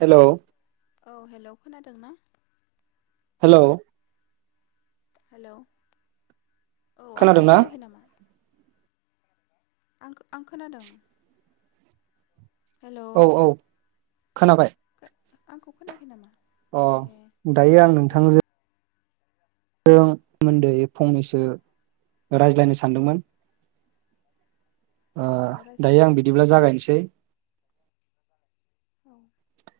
Hello औ hello खोनादों ना हेलौ हेलौ औ आंखौ खोनादोंना खोनायाखै नामा? आं-आं खोनादों। हेलौ औ औ खोनाबाय। आंखौ खोनायाखै नामा? अ ए दायो आं दे नोंथांजों जों सोमोन्दै फंनैसो रायज्लायनो सानदोंमोन। ओ औ दायो आं रायज्लायजागोन बिदिब्ला जागायनोसै औ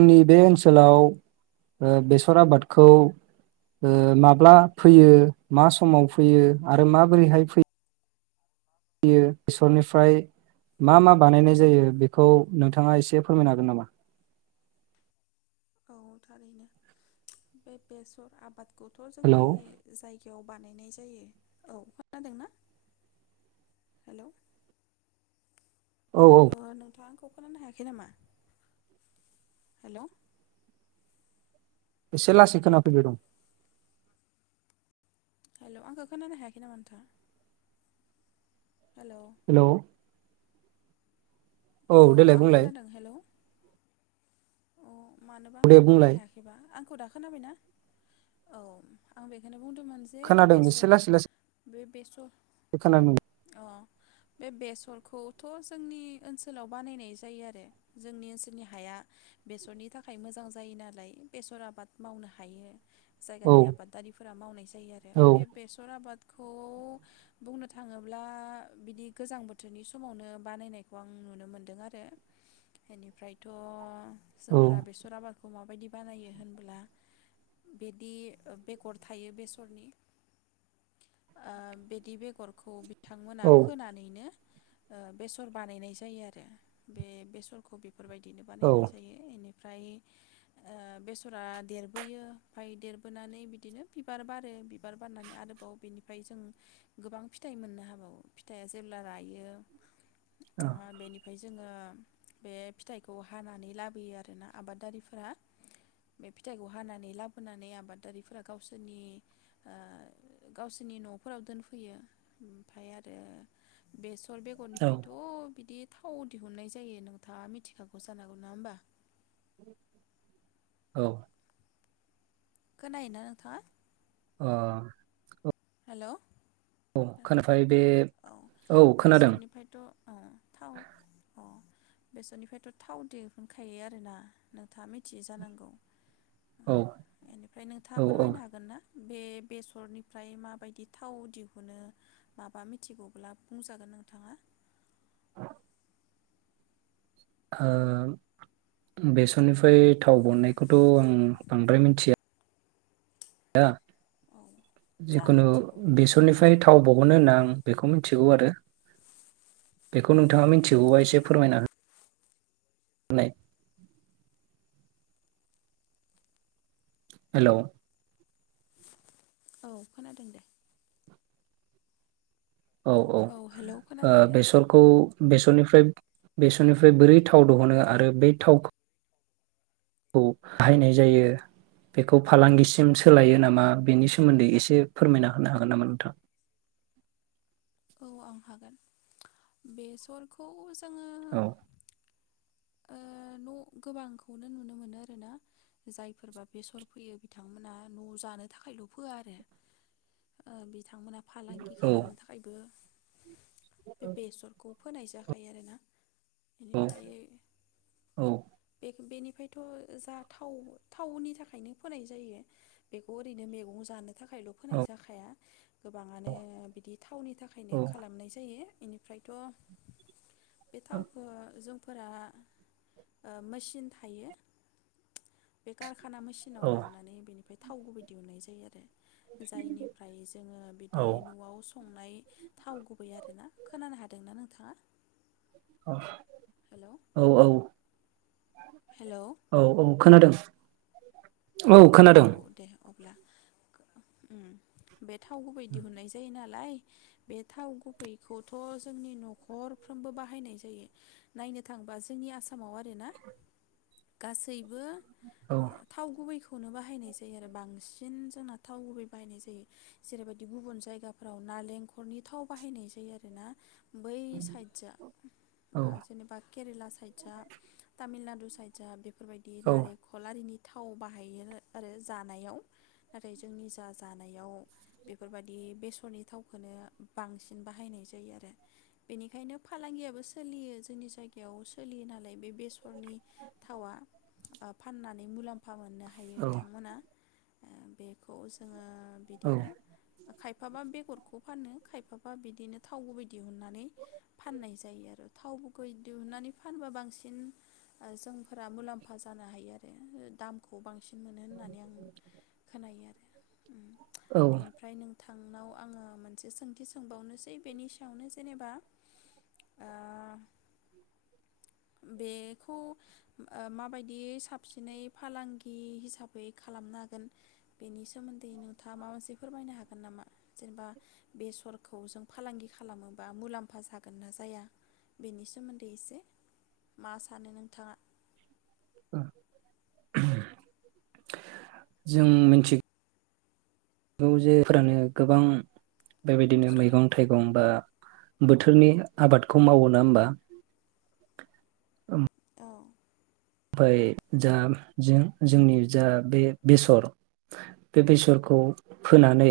जोंनि बे ओनसोलाव ओ बेसर आबादखौ ओ माब्ला फोयो मा समाव फोयो आरो माबोरैहाय फोयो यो बेसरनिफ्राय मा मा बानायनाय जायो बेखौ नोंथाङा एसे फोरमायनो हागोन नामा? औ थारैनो बे बेसर आबाद थ' जोंनि हेलौ जायगायाव बानायनाय जायो। औ अ खोनादोंना? हेलौ औ औ अ नोंथाङा आंखौ खोनानो हायाखै नामा? हेलौ एसे लासै खोनाफैबाय दं। हेल' आंखौ खोनानो हायाखै नामा नोंथां? हेलौ औ देलाय आं बुंलाय खोनादों हेलौ अ मानोबा दे आंखौ खोनानो बुंलाय हायाखैबा आं आंखौ दा खोनाबायना? औ आं बेखौनो बुं बुंदोंमोन जे खोनादों एसे बेसर लासै लासै बे बेसर खोनादों अ बे बेसर खौथ जोंनि ओनसोलाव बानायनाय जायो आरो जोंनि ओनसोलनि हाया बेसरनि थाखाय मोजां जायो नालाय बेसर आबाद मावनो हायो। औ जायगानि आबादारिफोरा मावनाय जायो आरो औ बे बेसर आबाद खौ बुंनो थाङोब्ला बिदि गोजां बोथोरनि समावनो बानायनायखौ आं नुनो मोनदों आरो बेनिफ्रायथ औ फोरा बेसराबा माबायदि बानायो होन बिदि बेगर थायो बेसरनि ओ बिदि बेगरखौ बिथांमोना औ फोनानैनो ओ बेसर बानायनाय जायो आरो बे बेसरखौ बेफोरबायदिनो बानायनाय औ जायो एनि फ्राय बेसरा देरबोयो ओमफ्राय देरबोनानै बिदिनो बिबार बारो बिबार बारनानै आरोबाव बिनिफ्राय जों गोबां फिथाइ मोननो हाबावो फिथाइआ जेब्ला रायो ओ बेनिफ्राय जोङो बे फिथाइखौ हानानै लाबोयो आरोना आबादारिफोरा बे फिथाइखौ हानानै लाबोनानै आबादारिफोरा गावसोरनि ओ गावसोरनि न'फोराव दोनफैयो ओमफ्राय आरो बे सर औ बेगरनिफ्रायथ बिदि थाव दिहुननाय जायो नोंथाङा मिथिखागौ जानांगौ नङा होमबा औ खोनायोना नोंथाङा अ हेल' औ खोनाफै बे औ खोनादों अ थाव अ बेसरनिफ्रायथ थाव दिहुनखायो आरोना नोंथाङा मिथियै जानांगौ औ बेनिफ्राय नोंथाङा औ ओ फोरमायनो हागोन ना बे बेसरनिफ्राय माबायदि थाव दिहुनो मा बा मिथिगौब्ला बुंजागोन नोंथाङा [unintelligible] ओ बेसरनिफ्राय थाव बननायखौथ आं बांद्राय मिथिया आ औ जा जिखुनु मिथिगौ बेखौनो बेसरनिफ्राय बुंजागोन थाव बहनो होनना आं बेखौ मि थिगौ आरो बेखौ नोंथाङा मिथिगौबा एसे फोरमायना नै हेल' औ खोनादों दे औ औ हेलौ ओ खोनादों दे आं बेसरखौ बेसरनिफ्राय बेसरनिफ्राय बोरै थाव दिहुनो आरो बे थावखौ खौ बाहायनाय जायो बेखौ फालांगिसिम सोलायो नामा बेनि सोमोन्दै एसे फोरमायना होनो हागोन नामा नोंथां? औ आं हागोन बेसरखौ जोङो औ ओ न गोबांखौनो नुनो मोनो आरोना जायफोरबा बेसर फैयो बिथांमोना न जानो थाखायल फोआ आरो ओ बिथांमोनहा फालांगि औ खालामनो थाखायबो बे बेसर कौ फोनाय जाखायो आरोना औ बेनिफ्राय औ बे बेनिफ्रायथ जा थाव थावनि थाखायनो फोनाय जायो बेखौ ओरैनो मैगं जानो थाखायल फोनाय जाखाया गोबाङानो बिदि थावनि थाखायनो औ खालामनाय जायो बेनिफ्रायथ बे थावखो जों फोरा ओ मेचिन थायो बे कारख खाना मेसिनाव औ लांनानै बेनि ओमफ्राय थाव गुबै दिहुननाय जायो आरो जायनिफ्राय जोङो बिदि नआव संनाय थाव गुबै आरोना खोनानो हादोंना नो थाङा औ औ औ हेलौ औ औ खोनादों [unintelligible] औ खोनादों ब्ला उम बे थाव गुबै दिहुननाय जायो नाल लाय बे थाव गुबैखौथ जोंनि नखरफ्रोमबो बाहायनाय जायो नायनो थांबा जोंनि आसामाव आरोना गासै बो औ थाव गुबैखौ नो बाहायनाय जायो आरो बा बांसिन जोंना थाव गुबै बाहायनाय जायो जेरैबायदि गुबुन जायगाफोराव नालेंखरनि थाव बाहायनाय जायो आरोना बै साइडजों औ ओ जेनेबा केरेला साइदजा तामिलनाडु साइडजा बे बेफोरबायदि नारेंखल आरिनि थाव बा बाहायो आरो जानायाव नाथाय जोंनि जा जानायाव बेफोरबायदि बेसरनि थावखोनो बांसिन बाहायनाय जायो आरो बेनिखायनो फालांगियाबो सोलियो जोंनि जायगायाव सोलियो नालाय बे बेसरनि थावा ओ फाननानै मुलाम्फा मोननो हायो औ बिथांमोना बेखौ जोङो। औ बिदिनो। खायफाबा बेगरखौ फानो खायफाबा बिदिनो थाव गुबै दिहुननानै फाननाय जायो आरो थाव गुबै दिहुननानै फानबा बांसिन जोंफोरा मुलाम्फा जानो हायो आरो दामखौ। बांसिन। मोनो होननानै आं खोनायो आरो। औ बेनिफ्राय नों। नोंथांनाव आं मोनसे सोंथि सोंबावनोसै बेनि सायावनो जेनेबा बे मायदि साबसिनै फालांगि। खि हिसाबै खालामनो हागोन बेनि सोमोन्दै नोंथाङा माबा मोनसे फोरमायनो हागोन नामा जेनेबा बेसरखौ जों फालांगि खालामोबा मुलाम्फा जागोन ना जाया बेनि सोमोन्दै एसे मा सानो नोंथाङा। [inaudible] जों मिथिगौ जायफोरानो गोबां। बेबायदिनो मैगं थाइगं बा। बोथोरनि आबादखौ मावो नङा होबा। ओं। ओमफ्राय जा जों जोंनि जा बे बेसर बे बेसरखौ फोनानै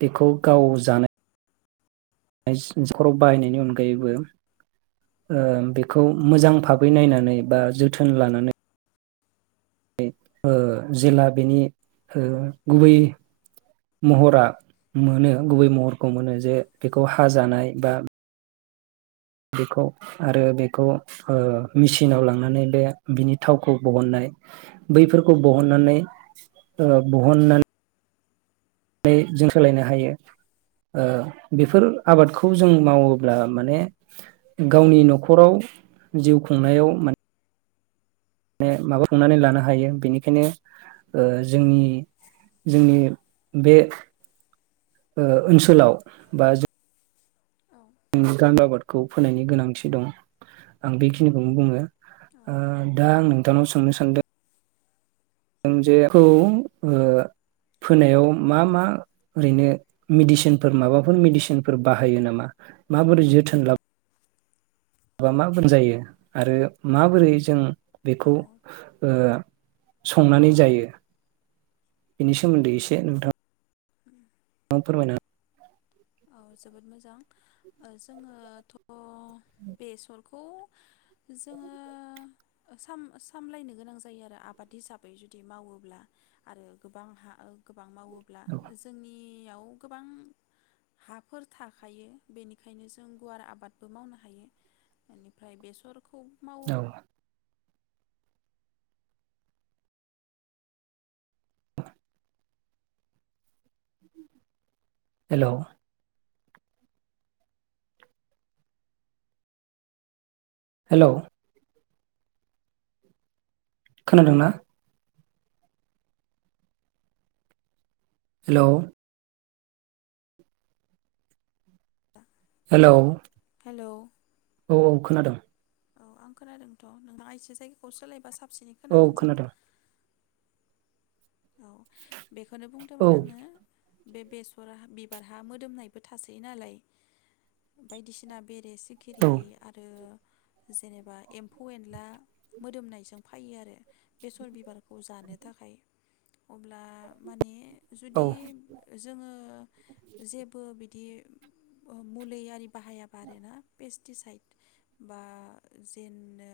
बेखौ गाव जानाय। खर बाहायनायनि अनगायैबो बेखौ मोजां भाबै नायनानै बा जोथोन लानानै। जेला बेनि गुबै महरा मोनो गुबै महरखौ मोनो जे बेखौ हा जानाय बा। बेखौ आरो बेखौ ओ मेसिनाव लांनानै बे बिनि थावखौ बहननाय बैफोरखौ बहननानै बहननानै। माने जों सोलायनो हायो बेफोर आबादखौ जों मावोब्ला माने गावनि न'खराव जिउ खुंनायाव माने। माने माबा खांनानै लानो हायो बेनिखायनो ओ जोंनि जोंनि बे ओनसोलाव बा जों। औ आंनि गामि आबादखौ फोनायनि गोनांथि दं आं बेखिनिखौनो बुङो। औ ओ दा आं नोंथांनाव। सोंनो सानदों। जों जेखौ फोनायाव मा मा ओरैनो मेडिसिनफोर माबाफोर मेडिसिनफोर बाहायो नामा माबोरै जोथोन लाबा। माबा माबोरै जायो आरो माबोरै जों। औ बेखौ। संनानै जायो बेनि सोमोन्दै एसे नोंथां। उम। फोरमायनो। औ जोबोद मोजां। जोङो। बेसरखौ। खौ। जोङो। सामलायनो गोनां जायो आरो आबाद हिसाबै जुदि मावोब्ला आरो गोबां हा। गोबां मावोब्ला जोंनि। याव गोबां। हाफोर थाखायो बेनिखायनो जों गुवार आबादबो मावनो हायो बेनिफ्राय बेसर। खौव औ औ मावोब्ला। [inaudible] हेलौ। हेलौ। खोनादों ना? हेलौ। हेलौ। हेलौ। औ औ खोनादों। औ आं खोनादोंथ नोंथाङा एसे जायगाखौ सोलायबा साफ सिनि औ खोनांगोन जां खोनादों औ। बेखौनो औ बुंदोंमोन आङो बे बेसर बिबारहा मोदोमनायबो थासै नालाय बायदिसिना बेरेेज औ सिखिरि आरो जेनेबा एम्फौ एनला मोदोमनायजों फैयो आरो बेसर बिबार खौ जानो थाखाय। अब्ला माने औ जुदि जोङो जेबो बिदि ओ मुलि आरि बाहायाबा आरो ना पेस्ट तिसाइद बा जेनो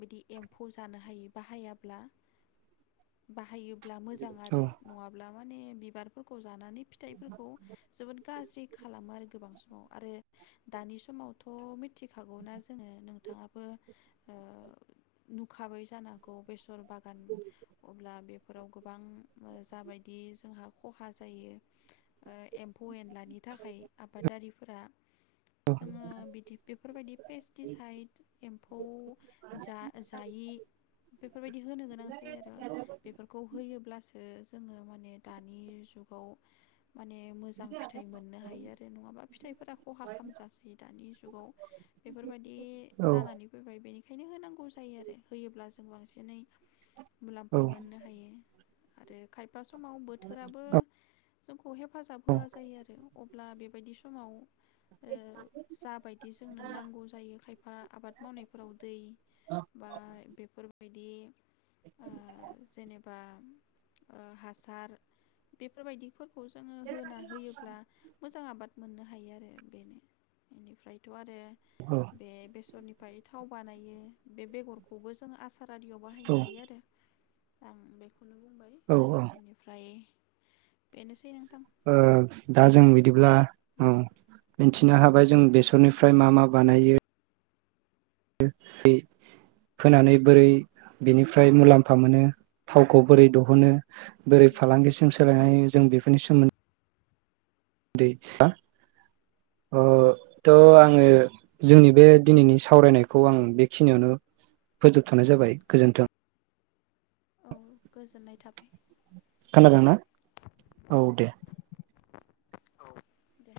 बिदि एम्फौ जानो हायि बाहायाब्ला बाहायो। ब्ला मोजां आरो नङाब्ला माने बिबारफोरखौ जानानै। फिथाइफोरखौ जोबोद गाज्रि खालामो आरो गोबां सम। आरो दानि समावथ। मिथिखागौ ना जोङो नोंथाङाबो ओ नुखाबै जानो हागौ बेसर बागान अब्ला बेफोराव गोबां जाबादि जोंहा खहा जायो ओ एम एम्फौ एन्लानि थाखाय आबादारिफोरा जोङो बिदि बेफोरबायदि पेस्टिसाइद एम्फौ जा-जायि बेफोरबायदि होनो गोनां जायो आरो। बेफोरखौ होयोब्लासो जोङो माने दानि जुगाव। माने मोजां फिथाइ मोननो हायो आरो नङाबा फिथाइफोरा खहा खालामजासै दानि जुगाव बेफोरबायदि औ जानानै फैबाय बे बेखायनो होनांगौ जायो आरो होयोब्ला जों बांसिनै मुला औ। आरो खाय दा समाव बोथोराबो। खौ हेफाजाब होआ जायो आरो। अब्ला बेबायदि समाव ओ जाबायदि जोंनो नांगौ जायो खायफा आबाद मावनायफोराव दै बा बेफोरबायदि ओ जेनेबा हासार बेफोरबायदिफोर खौ जोङो होना होयोब्ला मोजां आबाद मोननो हायो आरो बेनो इनिफ्रायथ' आरो औ बे बेसरनि फ्राय थाव बानायो बे बेगरखौबो जों आस र आरियाव बाहायनो हायो आरो आं बे खौनो बुंबाय। औ इनिफ्राय बेनोसै नों ओ दा जों बि दिब्ला औ, मिन थिनो हाबाय जों बेसरनिफ्राय मा आयदाखौ मा बानायो [unintelligible] फोनानै बोरै बिनिफ्राय मुलाम्फा मोनो थावखौ बोरै दहनो उम बोरै फालांगिसिम सोलायनाय जों बेफोरनि सोमोन दै बा ओ थ' नंगौ आङो जोंनि बे दिनैनि सावरायनायखौ आं बेखिनियावनो फोजोबथनाय जाबाय गोजोन्थों। औ गोजोननाय थाबाय। खोनादोंना? औ दे। दे